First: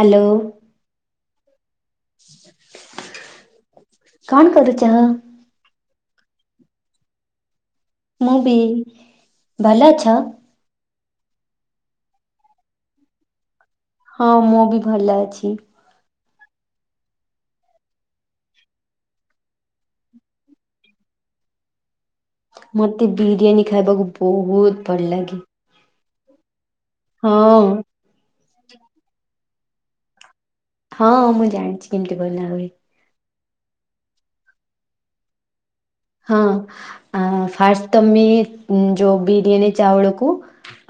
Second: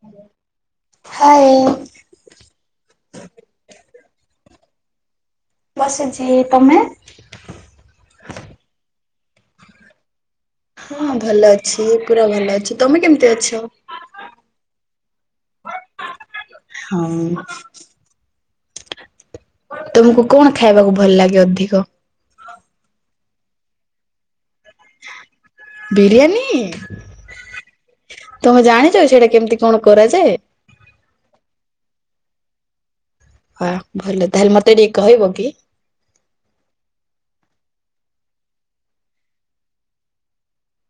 Hello hi କଣ କରୁଚ ବସିଛି ତମେ ମୁଁ ବି ଭଲ ଅଛ ହଁ ଭଲ ଅଛି ପୁରା ଭଲ ଅଛି ତମେ କେମତି ଅଛ ହଁ ମୁ ବି ଭଲ ଅଛି ହଁ ତୁମକୁ କଣ ଖାଇବାକୁ ଭଲ ଲାଗେ ଅଧିକ ମତେ ବିରିୟାନୀ ଖାଇବାକୁ ବହୁତ୍ ଭଲ ଲାଗେ ବିରିୟାନୀ ହଁ ଅ ତମେ ଜାଣିଛ କି ସେଇଟା କେମିତି କଣ କରାଯାଏ ହଁ ମୁଁ ଜାଣିଛି କେମିତି ବନା ହୁଏ ୱା ଭଲ ତାହେଲେ ମତେ ଟିକେ କହିବ କି ହଁ ଆ ଫାଷ୍ଟ ତମେ ଯୋଉ ବିରିୟାନୀ ଚାଉଳକୁ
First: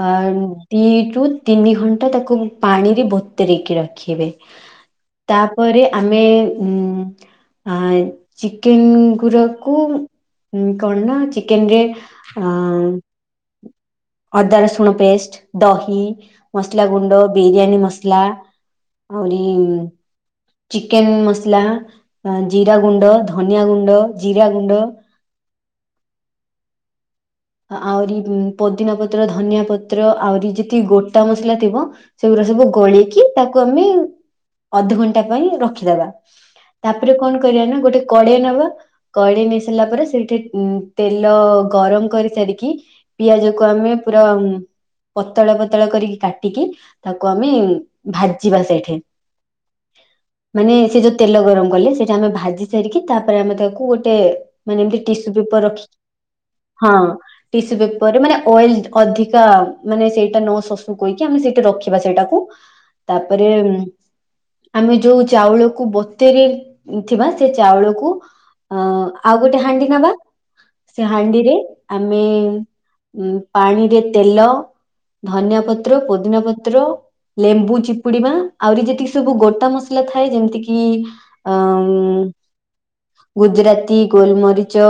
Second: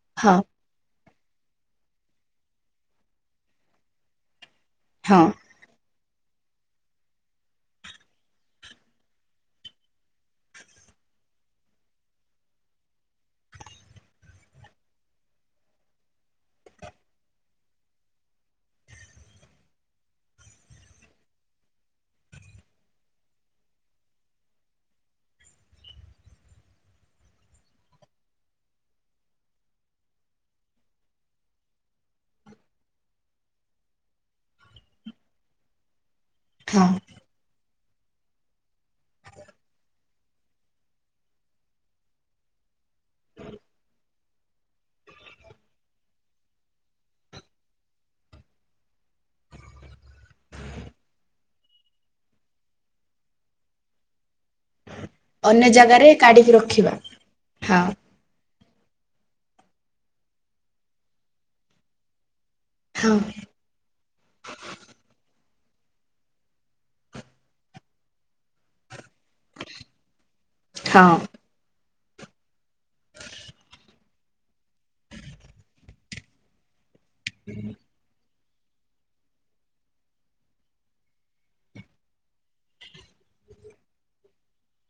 ଅ ହଁ ଦି ରୁ ତିନି ଘଣ୍ଟା ତାକୁ ପାଣିରେ ବତୁରେଇକି ରଖିବେ ହଁ ତାପରେ ଆମେ ଉଁ ଆ ଚିକେନ୍ ଗୁରକୁ ହୁଁ କଣ ନା ଚିକେନ ରେ ଅ ଅଦା, ରସୁଣ ପେଷ୍ଟ ଦହି ମସଲା ଗୁଣ୍ଡ ବିରିୟାନୀ ମସଲା ଆରିି ଚିକେନ ମସଲା, ଜିରା ଗୁଣ୍ଡ, ଧନିଆ ଗୁଣ୍ଡ, ଜିରା ଗୁଣ୍ଡ ଆହୁରି ପଦିନା ପତ୍ର, ଧନିଆ ପତ୍ର ଆହୁରି ଯେତିକି ଗୋଟା ମସଲା ଥିବ ସେଇରା ସବୁ ଗୋଳେଇକି ତାକୁ ଆମେ ଅଧଘଣ୍ଟା ପାଇଁ ରଖିଦବା। ହଁ ତାପରେ କଣ କରିବା ନା ଗୋଟେ କଡେଇ ନବା କଡେଇ ନେଇ ସାରିଲା ପରେ ସେଠି ତେଲ ଗରମ କରି ସାରିକି ପିଆଜ କୁ ଆମେ ପୁରା ପତଳା ପତଳା କରିକି କାଟିକି ତାକୁ ଆମେ ଭାଜିବା ସେଇଠି। ମାନେ ସେ ଯୋଉ ତେଲ ଗରମ କଲେ ସେଇଟା ଆମେ ଭାଜି ସାରିକି ତାପରେ ଆମେ ତାକୁ ଗୋଟେ ମାନେ ଏମତି ଟିସୁ ପେପର ଅନ୍ୟ ରଖି ଜାଗାରେ କାଢିକି ରଖିବା ହଁ ଟିସୁ ହଁ ପେପ ପରେ ମାନେ ଅଏଲ ଅଧିକା ମାନେ ସେଇଟା ନ ଶଶୁକି ଆମେ ସେଇଟା ରଖିବା ସେଇଟାକୁ। ହଁ ତାପରେମ୍ ଆମେ ଯୋଉ ଚାଉଳକୁ ବତେରେ ଥିବା ସେ ଚାଉଳକୁ ଅ ଆଉ ଗୋଟେ ହାଣ୍ଡି ନବା, ହଁ ସେ ହାଣ୍ଡିରେ ଆମେ ପାଣିରେ ତେଲ ଧନିଆ ପତ୍ର, ପୋଦିନା ପତ୍ର, ଲେମ୍ବୁ ଚିପୁଡିିବା। ଆହୁରି ଯେତିକି ସବୁ ଗୋଟା ମସଲା ଥାଏ ଯେମିତିକି ଅ ଗୁଜୁରାତି, ଗୋଲମରିଚ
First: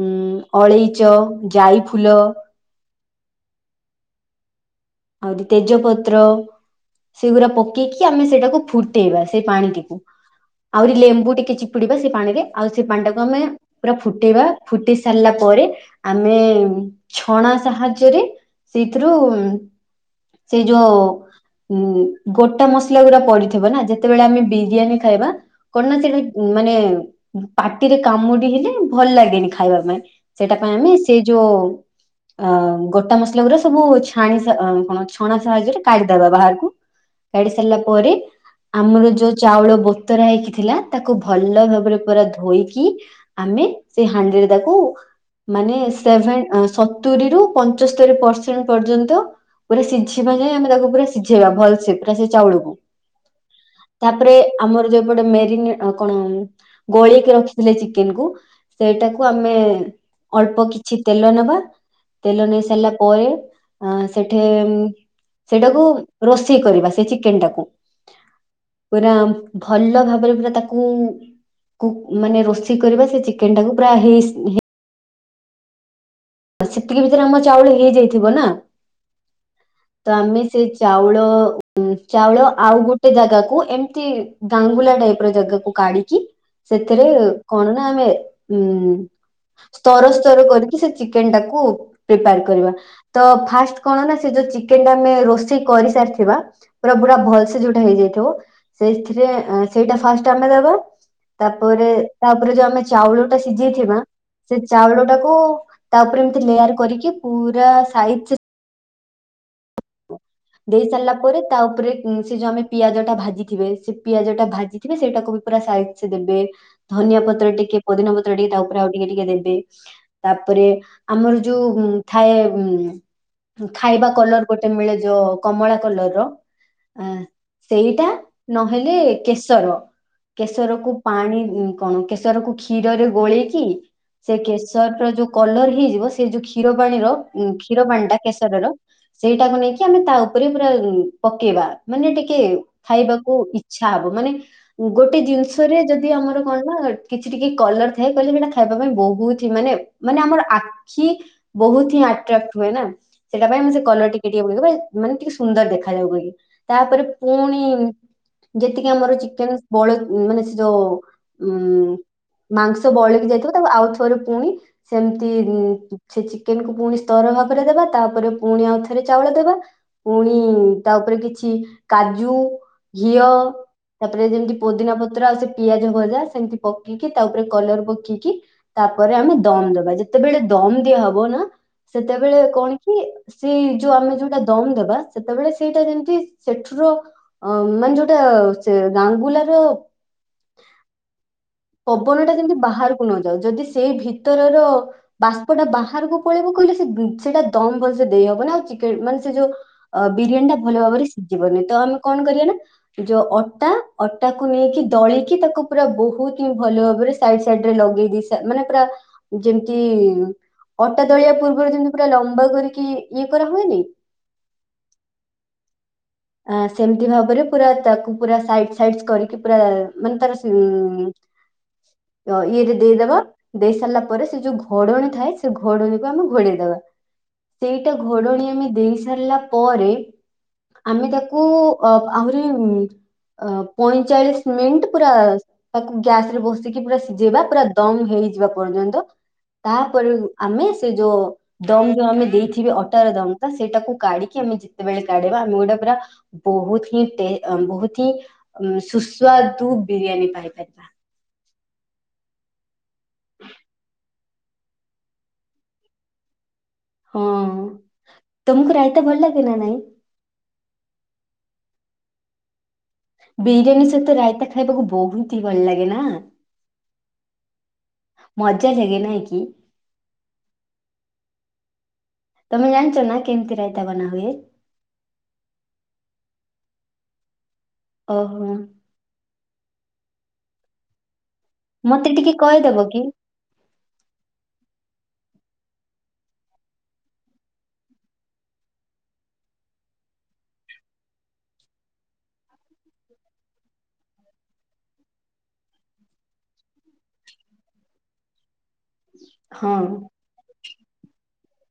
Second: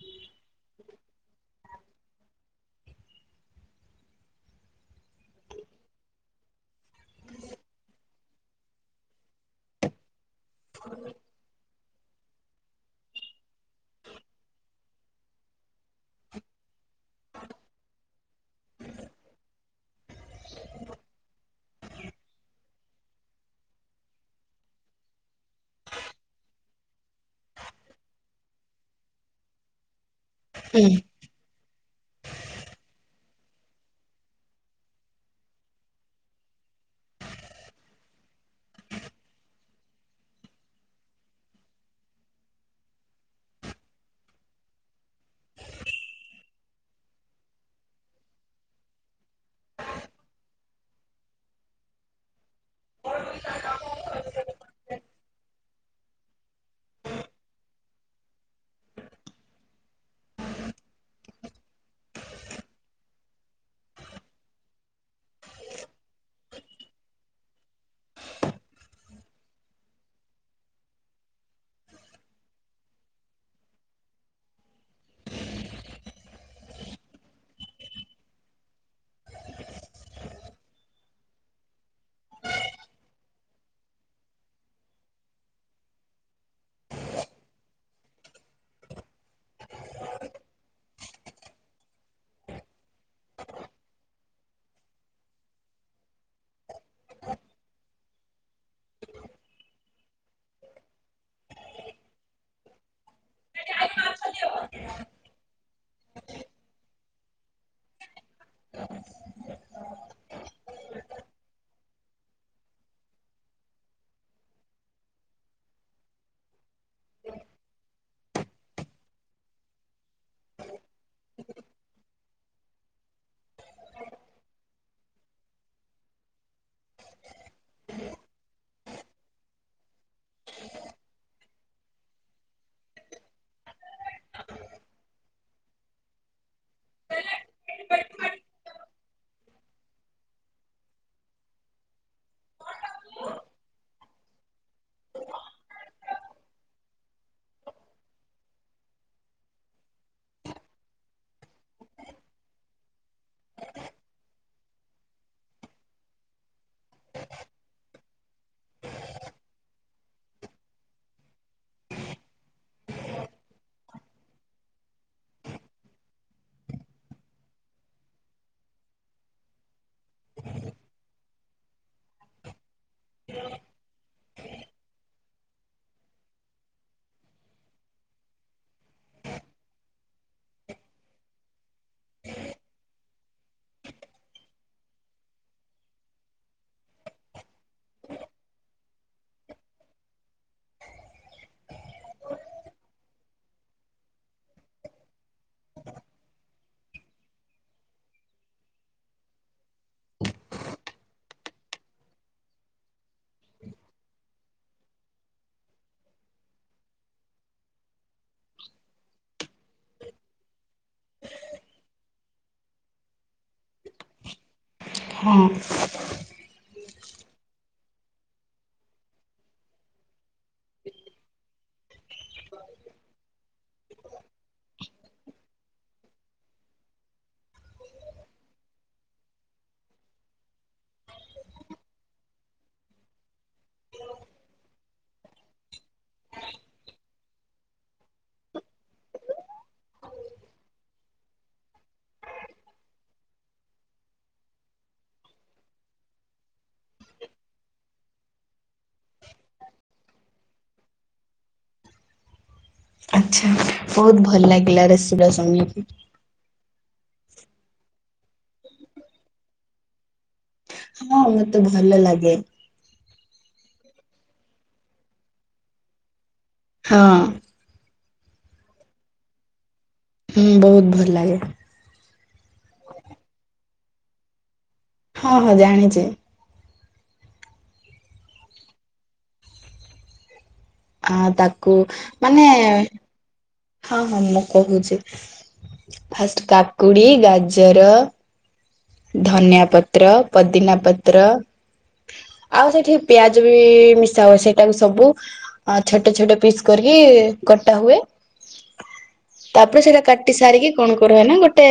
ଉ ଅଳେଇ ଜାଇ ଫୁଲ ଆହୁରି ତେଜପତ୍ର ସେଗୁଡା ପକେଇକି ଆମେ ସେଇଟାକୁ ଫୁଟେଇବା ସେଇ ପାଣିଟିକୁ ଆହୁରି ଲେମ୍ବୁ ଟିକେ ଚି ପୁଡିବା ସେ ପାଣିକି ଆଉ ସେ ପାଣି ଟାକୁ ଆମେ ପୁରା ଫୁଟେଇବା ଫୁଟି ସାରିଲା ପରେ ଆମେ ଛଣା ସାହାଯ୍ୟରେ ସେଇଥିରୁ ସେଇ ଯୋଉ ଉ ଗୋଟା ମସଲା ଗୁଡା ପଡିଥିବ ନା ଯେତେବେଳେ ଆମେ ବିରିୟାନୀ ଖାଇବା କଣନା ସେଟା ମାନେ ପାଟିରେ କାମୁଡି ହେଲେ ଭଲ ଲାଗେନି ଖାଇବା ପାଇଁ। ସେଇଟା ପାଇଁ ହୁଁ ଆମେ ସେଇ ଯୋଉ ଆ ଗୋଟା ମସଲା ଗୁଡା ସବୁ ଛାଣି କଣ ଛଣା ସାହାଯ୍ୟରେ କାଢିଦବା ବାହାରକୁ କାଢି ସାରିଲା ପରେ ଆମର ଯୋଉ ଚାଉଳ ବତରା ହେଇକି ଥିଲା ତାକୁ ଭଲ ଭାବରେ ପୁରା ଧୋଇକି ଆମେ ସେଇ ହାଣ୍ଡିରେ ତାକୁ ମାନେ ସେଭେନ୍ ସତୁରିୀ ରୁ ପଞ୍ଚସ୍ତରୀ ପରସେଣ୍ଟ ପର୍ଯ୍ୟନ୍ତ ପୁରା ସିଝିବା ଯାଏ ଆମେ ତାକୁ ପୁରା ସିଝେଇବା ଭଲସେ ପୁରା ସେ ଚାଉଳକୁ। ତାପରେ ଆମର ଯୋଉପଟେ ମେରିନେ କଣ ଗୋଳେଇକି ରଖିଥିଲେ ଚିକେନ କୁ ସେଇଟାକୁ ଆମେ ଅଳ୍ପ କିଛି ତେଲ ନବା ତେଲ ନେଇ ସାରିଲା ପରେ ଆ ସେଠି ସେଇଟାକୁ ରୋଷେଇ କରିବା ସେ ଚିକେନ ଟାକୁ। ପୁରା ଭଲ ଭାବରେ ପୁରା ତାକୁ କୁ ମାନେ ରୋଷେଇ କରିବା ସେ ଚିକେନ ଟାକୁ ପୁରା ହି ସେତିକି ଭିତରେ ଆମ ଚାଉଳ ହେଇଯାଇଥିବ ନା ତ ଆମେ ସେ ଚାଉଳ ଚାଉଳ ଆଉ ଗୋଟେ ଜାଗାକୁ ଏମିତି ଗାଙ୍ଗୁଲା ଟାଇପ୍ ର ଜାଗାକୁ କାଢିକି ସେଥିରେ କଣ ନା ଆମେ ଉଁ ସ୍ତର ସ୍ତର କରିକି ସେ ଚିକେନ ଟାକୁ ପ୍ରିପାର କରିବା। ତ ଫାଷ୍ଟ କଣ ନା ସେ ଯୋଉ ଚିକେନ ଟା ଆମେ ରୋଷେଇ କରିସାରିଥିବା। ପୁରା ପୁରା ଭଲସେ ଯୋଉଟା ହେଇଯାଇଥିବ ସେଥିରେ ସେଇଟା ଫାଷ୍ଟ ଆମେ ଦବା। ତାପରେ ତାପରେ ଯୋଉ ଆମେ ଚାଉଳ ଟା ସିଝେଇଥିବା ସେ ଚାଉଳ ଟାକୁ ତା ଉପରେ ଏମିତି ଲେୟାର କରିକି ପୁରା ସାଇଜ। ହ [unintelligible] ଦେଇ ସାରିଲା ପରେ ତା ଉପରେ ସେ ଯୋଉ ଆମେ ପିଆଜ ଟା ଭାଜିଥିବେ ସେ ପିଆଜ ଟା ଭାଜି ସେଇଟାକୁ ବି ପୁରା ସାଇଜ ରେ ଦେବେ ଧନିଆ ପତ୍ର ଟିକେ ପଦିନା ପତ୍ର ଟିକେ ତା ଉପରେ ଆଉ ଟିକେ ଟିକେ ଦେବେ। ତାପରେ ଆମର ଯୋଉ ଥାଏ ଉ ଖାଇବା କଲର ଗୋଟେ ମିଳେ ଯୋଉ କମଳା କଲର ର ଅ ସେଇଟା ନହେଲେ କେଶର କେଶର କୁ ପାଣି କଣ କେଶର କୁ କ୍ଷୀରରେ ଗୋଳେଇକି ସେ କେଶର ର ଯୋଉ କଲର ହେଇଯିବ ସେ ଯୋଉ କ୍ଷୀର ପାଣିର କ୍ଷୀର ପାଣି ଟା କେଶରର ସେଇଟାକୁ ନେଇକି ଆମେ ତା ଉପରେ ପୁରା ପକେଇବା ମାନେ ଟିକେ ଖାଇବାକୁ ଇଚ୍ଛା ହବ ମାନେ ଗୋଟେ ଜିନିଷରେ ଯଦି ଆମର କଣ ନା କିଛି ଟିକେ କଲର ଥାଏ କହିଲେ ସେଇଟା ଖାଇବା ପାଇଁ ବହୁତ ହି ମାନେ ମାନେ ଆମର ଆଖି ବହୁତ ହିଁ ଆଟ୍ରାକ୍ଟ ହୁଏ ନା ସେଟା ପାଇଁ ମୁ କଲର ଟିକେ ଟିକେ ବ ମାନେ ଟିକେ ସୁନ୍ଦର ଦେଖାଯାଉ ବୋଲି ତାପରେ ପୁଣି ଯେତିକି ଆମର ଚିକେନ ବଳେ ମାନେ ସେ ଯୋଉ ଉ ମାଂସ ବଳେଇକି ଯାଇଥିବ ତାକୁ ଆଉ ଥରେ ପୁଣି ସେମିତି ସେ ଚିକେନକୁୁ ପୁଣି ସ୍ତର ଭାବରେ ଦବା ତାପରେ ପୁଣି ଆଉ ଥରେ ଚାଉଳ ଦେବା। ପୁଣି ତା ଉପରେ କିଛି କାଜୁ ଘିଅ ତାପରେ ଯେମିତି ପୋଦିନା ପତ୍ର ଆଉ ସେ ପିଆଜ ଭଜା ସେମିତି ପକେଇକି ତା ଉପରେ କଲର ପକେଇିକି ତାପରେ ଆମେ ଦମ ଦବା ଯେତେବେଳେ ଦମ ଦିଆ ହବ ନା ସେତେବେଳେ କଣ କି ସେଇ ଯୋଉ ଆମେ ଯୋଉଟା ଦମ ଦେବା ସେତେବେଳେ ସେଇଟା ଯେମିତି ସେଠ ର ଅ ମାନେ ଯୋଉଟା ସେ ଗାଙ୍ଗୁଲାର ପବନ ଟା ଯେମତି ବାହାରକୁ ନଯାଉ ଯଦି ସେଇ ଭିତରର ବାଷ୍ପ ଟା ବାହାରକୁ ପଳେଇବ କହିଲେ ସେ ସେଇଟା ଦମ ଭଲସେ ଦେଇ ହବ ନା ଆଉ ଚେ ମାନେ ସେ ଯୋଉ ଅ ବିରିୟାନୀ ଟା ଭଲ ଭାବରେ ସିଝିବନି ତ ଆମେ କଣ କରିବା ନା ଯୋଉ ଅଟା ଅଟାକୁ ନେଇକି ଦଳିକି ତାକୁ ପୁରା ବହୁତ ଭଲ ଭାବରେ ସାଇଡ ସାଇଡ ରେ ଲଗେଇ ଦେଇ ମାନେ ପୁରା ଯେମତି ଅଟା ଦଳିବା ପୂର୍ବରୁ ଯେମତି ପୁରା ଲମ୍ବା କରିକି ଇଏ କରା ହୁଏନି ହଁ। ଆ ସେମିତି ଭାବରେ ପୁରା ତାକୁ ପୁରା ସାଇଡ ସାଇଡ କରିକି ପୁରା ମାନେ ତାର ହ [unintelligible] ବହିରେ ଦେଇଦବା ଦେଇ ସାରିଲା ପରେ ସେ ଯୋଉ ଘଡଣୀ ଥାଏ ସେ ଘଡଣୀକୁ ଆମେ ଘୋଡେଇଦବା ସେଇଟା ଘୋଡଣି ଆମେ ଦେଇ ସାରିଲା ପରେ ଆମେ ତାକୁ ଅ ଆହୁରି ପଇଁଚାଳିଶ ମିନିଟ୍ ପୁରା ତାକୁ ଗ୍ୟାସ ରେ ବସିକି ପୁରା ସିଝେଇବା ପୁରା ଦମ ହେଇଯିବା ପର୍ଯ୍ୟନ୍ତ। ତାପରେ ଆମେ ସେ ଯୋଉ ଦମ ଯୋଉ ଆମେ ଦେଇଥିବେ ଅଟାର ଦମଟ ସେଟାକୁ କାଢିକି ଆମେ ଯେତେବେଳେ କାଢେଇବା ଆମେ ଗୋଟେ ପୁରା ବହୁତ ହିଁ ତେ ବହୁତ ହିଁ ଉ ସୁସ୍ୱାଦୁ ବିରିଆନି ପାଇପାରିବା। ଆଚ୍ଛା ବହୁତ ଭଲ ଲାଗିଲା ରେସିପି ଟା ସୁଣିକି। ହଁ, ତମକୁ ରାଇତା ଭଲ ଲାଗେ ନା ନାଇଁ? ହଁ, ମତେ ଭଲ ଲାଗେ। ବିରିୟାନୀ ସହିତ ରାଇତା ଖାଇବାକୁ ବହୁତ ହି ଭଲ ଲାଗେ ନା? ହଁ। ମଜା ଯାଗେ ନାଇଁ କି? ହୁଁ, ବହୁତ ଭଲ ଲାଗେ। ତମେ ଜାଣିଚ ନା କେମିତି ରାଇତା ବନା ହୁଏ? ହଁ ହଁ, ଜାଣିଚି। ଓହୋ। ଆ ତାକୁ, ମତେ ଟିକେ ମାନେ କହିଦବ କି ହଁ ହଁ ମୁଁ କହୁଚି, ଫାଷ୍ଟ କାକୁଡି, ଗାଜର, ଧନିଆ ପତ୍ର, ପଦିନା ପତ୍ର, ଆଉ ସେଇଠି ପିଆଜ ବି ମିଶା ହୁଏ। ସେଇଟାକୁ ସବୁ ଆ ଛୋଟ ଛୋଟ ପିସ୍ କରିକି କଟା ହୁଏ। ହଁ ତାପରେ ସେଇଟା କାଟି ସାରିକି କଣ କରାହୁଏ, ନା ଗୋଟେ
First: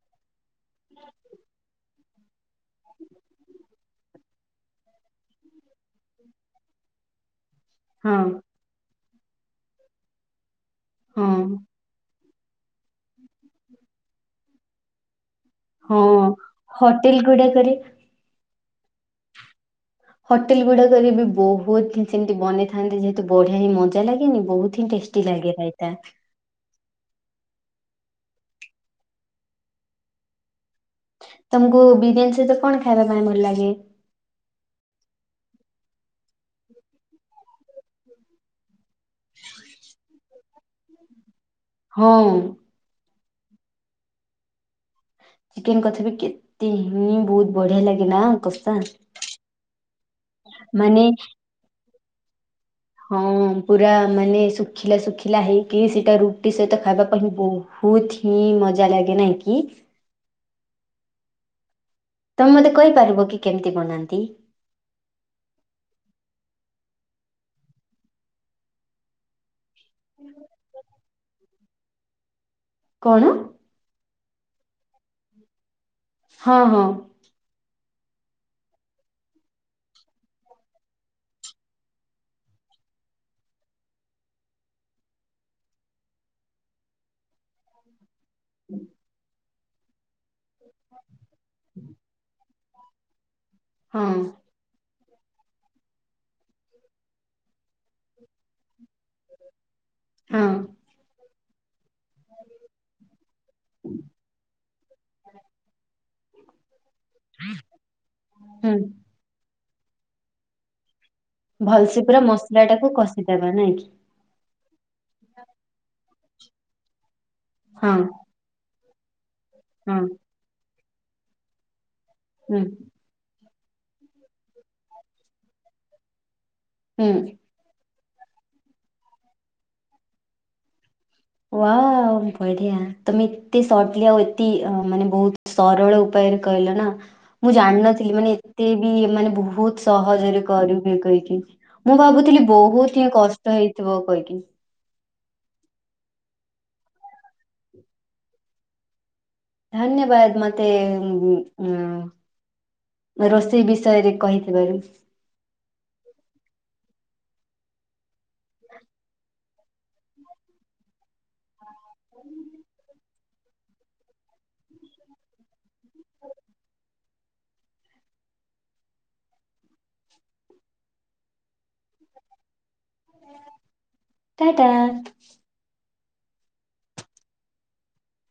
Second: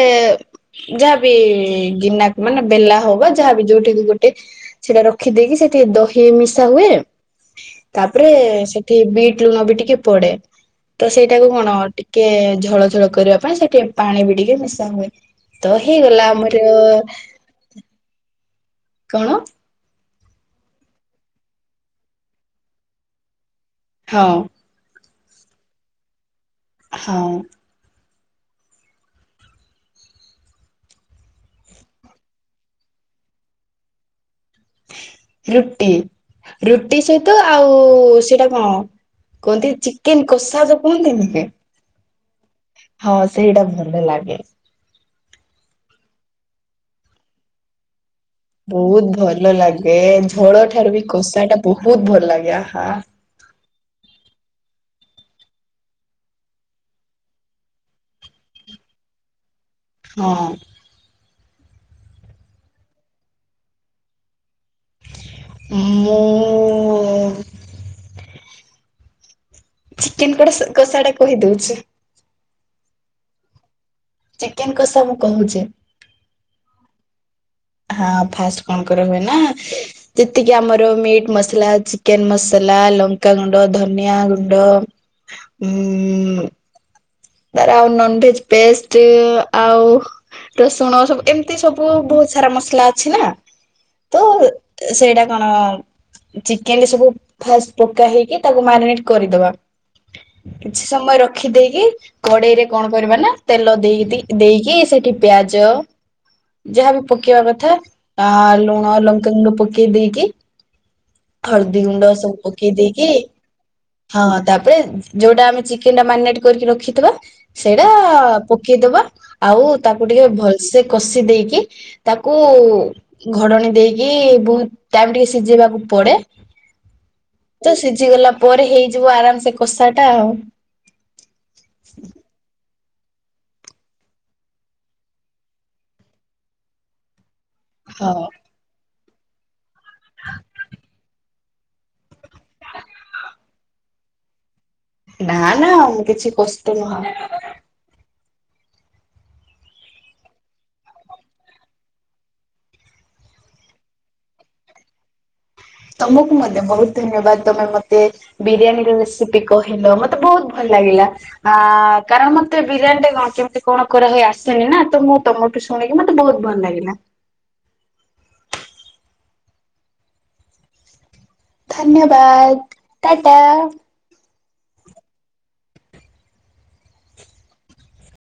ଯାହାବି ଗିନାକୁ ମାନେ ବେଲା ହଉ ବା ଯାହାବି ଯୋଉଠି କି ଗୋଟେ ସେଇଟା ରଖିଦେଇକି ସେଠିଥିରେ ଦହି ବି ମିଶା ହୁଏ। ହଁ ତାପରେ ସେଥିରେ ବିଟ୍ ଲୁଣ ବି ଟିକେ ପଡେ। ତ ହଁ ସେଇଟାକୁ କଣ ଟି ଟିକେ ଝୋଳ ଝୋଳ କରିବା ପାଇଁ ସେଇଥିରେ ପାଣି ବି ଟିକେ ମିଶା ହୁଏ। ତ ହଁ ହେଇଗଲା ଆମର ହୋଟେଲ ଗୁଡାକରେ କଣ? ହୋଟେଲ ଗୁଡାକରେ ବି ବହୁତ ସେମିତି ବନେଇଥାନ୍ତି। ଯେହେତୁ ବଢିଆ ହିଁ ମଜା ହଁ ଲାଗେନି ବହୁତ ଟେଷ୍ଟି ଲାଗେ ରାଇତା ହଁ। ତମକୁ ବିରିୟାନୀ ସହିତ କଣ ଖାଇବା ପାଇଁ ଭଲ ଲାଗେ? ରୁଟି, ରୁଟି ସହିତ ଆଉ ସେଟା କଣ କୁହନ୍ତି ଚିକେନ କଷା ଯଉ କୁହନ୍ତି ନୁହେଁ? ହଁ। ହଁ, ସେଇଟା ଭଲ ଲାଗେ। ଚିକେନ କସା ବି କେତେ ହିଁ ବହୁତ ବଢିଆ ଲାଗେ ନା? କଷା ବହୁତ ଭଲ ଲାଗେ। ଝୋଳ ଠାରୁ ମାନେ ବି କଷାଟା ବହୁତ ଭଲ ଲାଗେ, ଆ ହା। ହଁ, ପୁରା ମାନେ ଶୁଖିଲା ଶୁଖିଲା ହେଇକି, ସେଇଟା ରୁଟି ସହିତ ଖାଇବା ପାଇଁ ବହୁ ହୁତ ହିଁ ମଜା ଲାଗେ, ନାଇଁ କି? ହଁ। ତମେ ମତେ କହିପାରିବ କି କେମିତି ବନାନ୍ତି? ମୁଁ ଚିକେନ କଷା ଟା କହିଦଉଛି [unintelligible] କଣ? ଚିକେନ କଷା ମୁଁ କହୁଚି। ହଁ ହଁ। ହଁ, ଫାଷ୍ଟ କଣ କରାହୁଏ ନା ଯେତିକି ଆମର ମିଟ୍ ମସଲା, ଚିକେନ ମସଲା, ଲଙ୍କା ଗୁଣ୍ଡ, ଧନିଆ ଗୁଣ୍ଡ, [unintelligible] ତାର ଆଉ ନନ୍ ଭେଜ୍ ପେଷ୍ଟ ଆଉ ରସୁଣ ସବୁ ଏମ୍ତି ସବୁ ବହୁତ୍ ସାରା ମସଲା ଅଛି ନା, ହଁ ତ ସେଇଟା କଣ ଚିକେନ୍ ରେ ସବୁ ଫାଷ୍ଟ ପକା ହେଇକି ତାକୁ ମ୍ୟାରିନେଟ୍ କରିଦବା। ହଁ କିଛି ସମୟ ରଖି ଦେଇକି କଡେଇରେ କଣ କରିବା ନା ତେଲ ଦେଇ ଦେଇକି ସେଠି ପିଆଜ ଯାହାବି ପକେଇବା କଥା ଅ ହୁଁ ଲୁଣ ଲଙ୍କାଗୁଣ୍ଡ ପକେଇ ଦେଇକି ହଳଦୀ ଗୁଣ୍ଡ ଭଲ୍ସେ ପୁରା ସବୁ ମସଲା ପକେଇ ଟାକୁ ଦେଇକି କଷିଦବା ନାଇଁ କି? ହଁ ତାପରେ ଯୋଉଟା ଆମେ ଚିକେନ୍ ଟା ମାରିନେଟ୍ କରିକି ରଖିଥିବା, ସେଇଟା ହଁ ପକେଇଦବା ଆଉ ହଁ ତାକୁ ଟିକେ ଭଲ୍ସେ କଷି ଦେଇକି ତାକୁ ହୁଁ ଘଡଣୀ ଦେଇକି ବହୁତ୍ ଟାଇମ୍ ଟିକେ ସିଝେଇବାକୁ ପଡେ। ହୁଁ। ତ ସିଝିଗଲା ପରେ ହେଇଯିବ ଆରାମ୍ସେ କଷାଟା ଆଉ। ୱାଓ ବଢିଆ, ତମେ ଏତେ ସଟ୍ଲି ଆଉ [unintelligible] ମାନେ ବହୁତ୍ ସରଳ ଉପାୟରେ କହିଲା ନା ମୁଁ ଜାଣିନଥିଲି ହଁ ମାନେ ଏତେ ବି ମାନେ ବହୁତ୍ ସହଜରେ କରିହୁଏ କହିକି। ମୁଁ ଭାବୁଥିଲି ବହୁତ୍ [unintelligible] କଷ୍ଟ ହେଇଥିବ କହିକି। ନା-ନା କିଛି କଷ୍ଟ ନୁହଁ। ଧନ୍ୟବାଦ୍ ମତେ ଉଁ ରୋଷେଇ ବିଷୟରେ କହିଥିବାରୁ। ତମକୁ ମଧ୍ୟ ବହୁତ୍ ଧନ୍ୟବାଦ୍, ତମେ ମତେ ବିରିୟାନୀ ର ରେସିପି କହିଲ, ମତେ ବହୁତ୍ ଭଲ ଲାଗିଲା। ଆ କାରଣ ମତେ ବିରିୟାନୀ ଟା କଣ କେମ୍ତି କଣ କରାହୁଏ ଆସେନି ନା, ତ ମୁଁ ତମ ଶୁଣିକି ମତେ ବହୁତ୍ ଭଲ୍ ଲାଗିଲା। ଧନ୍ୟବାଦ୍, ଟା ଟା। ଟା ଟା।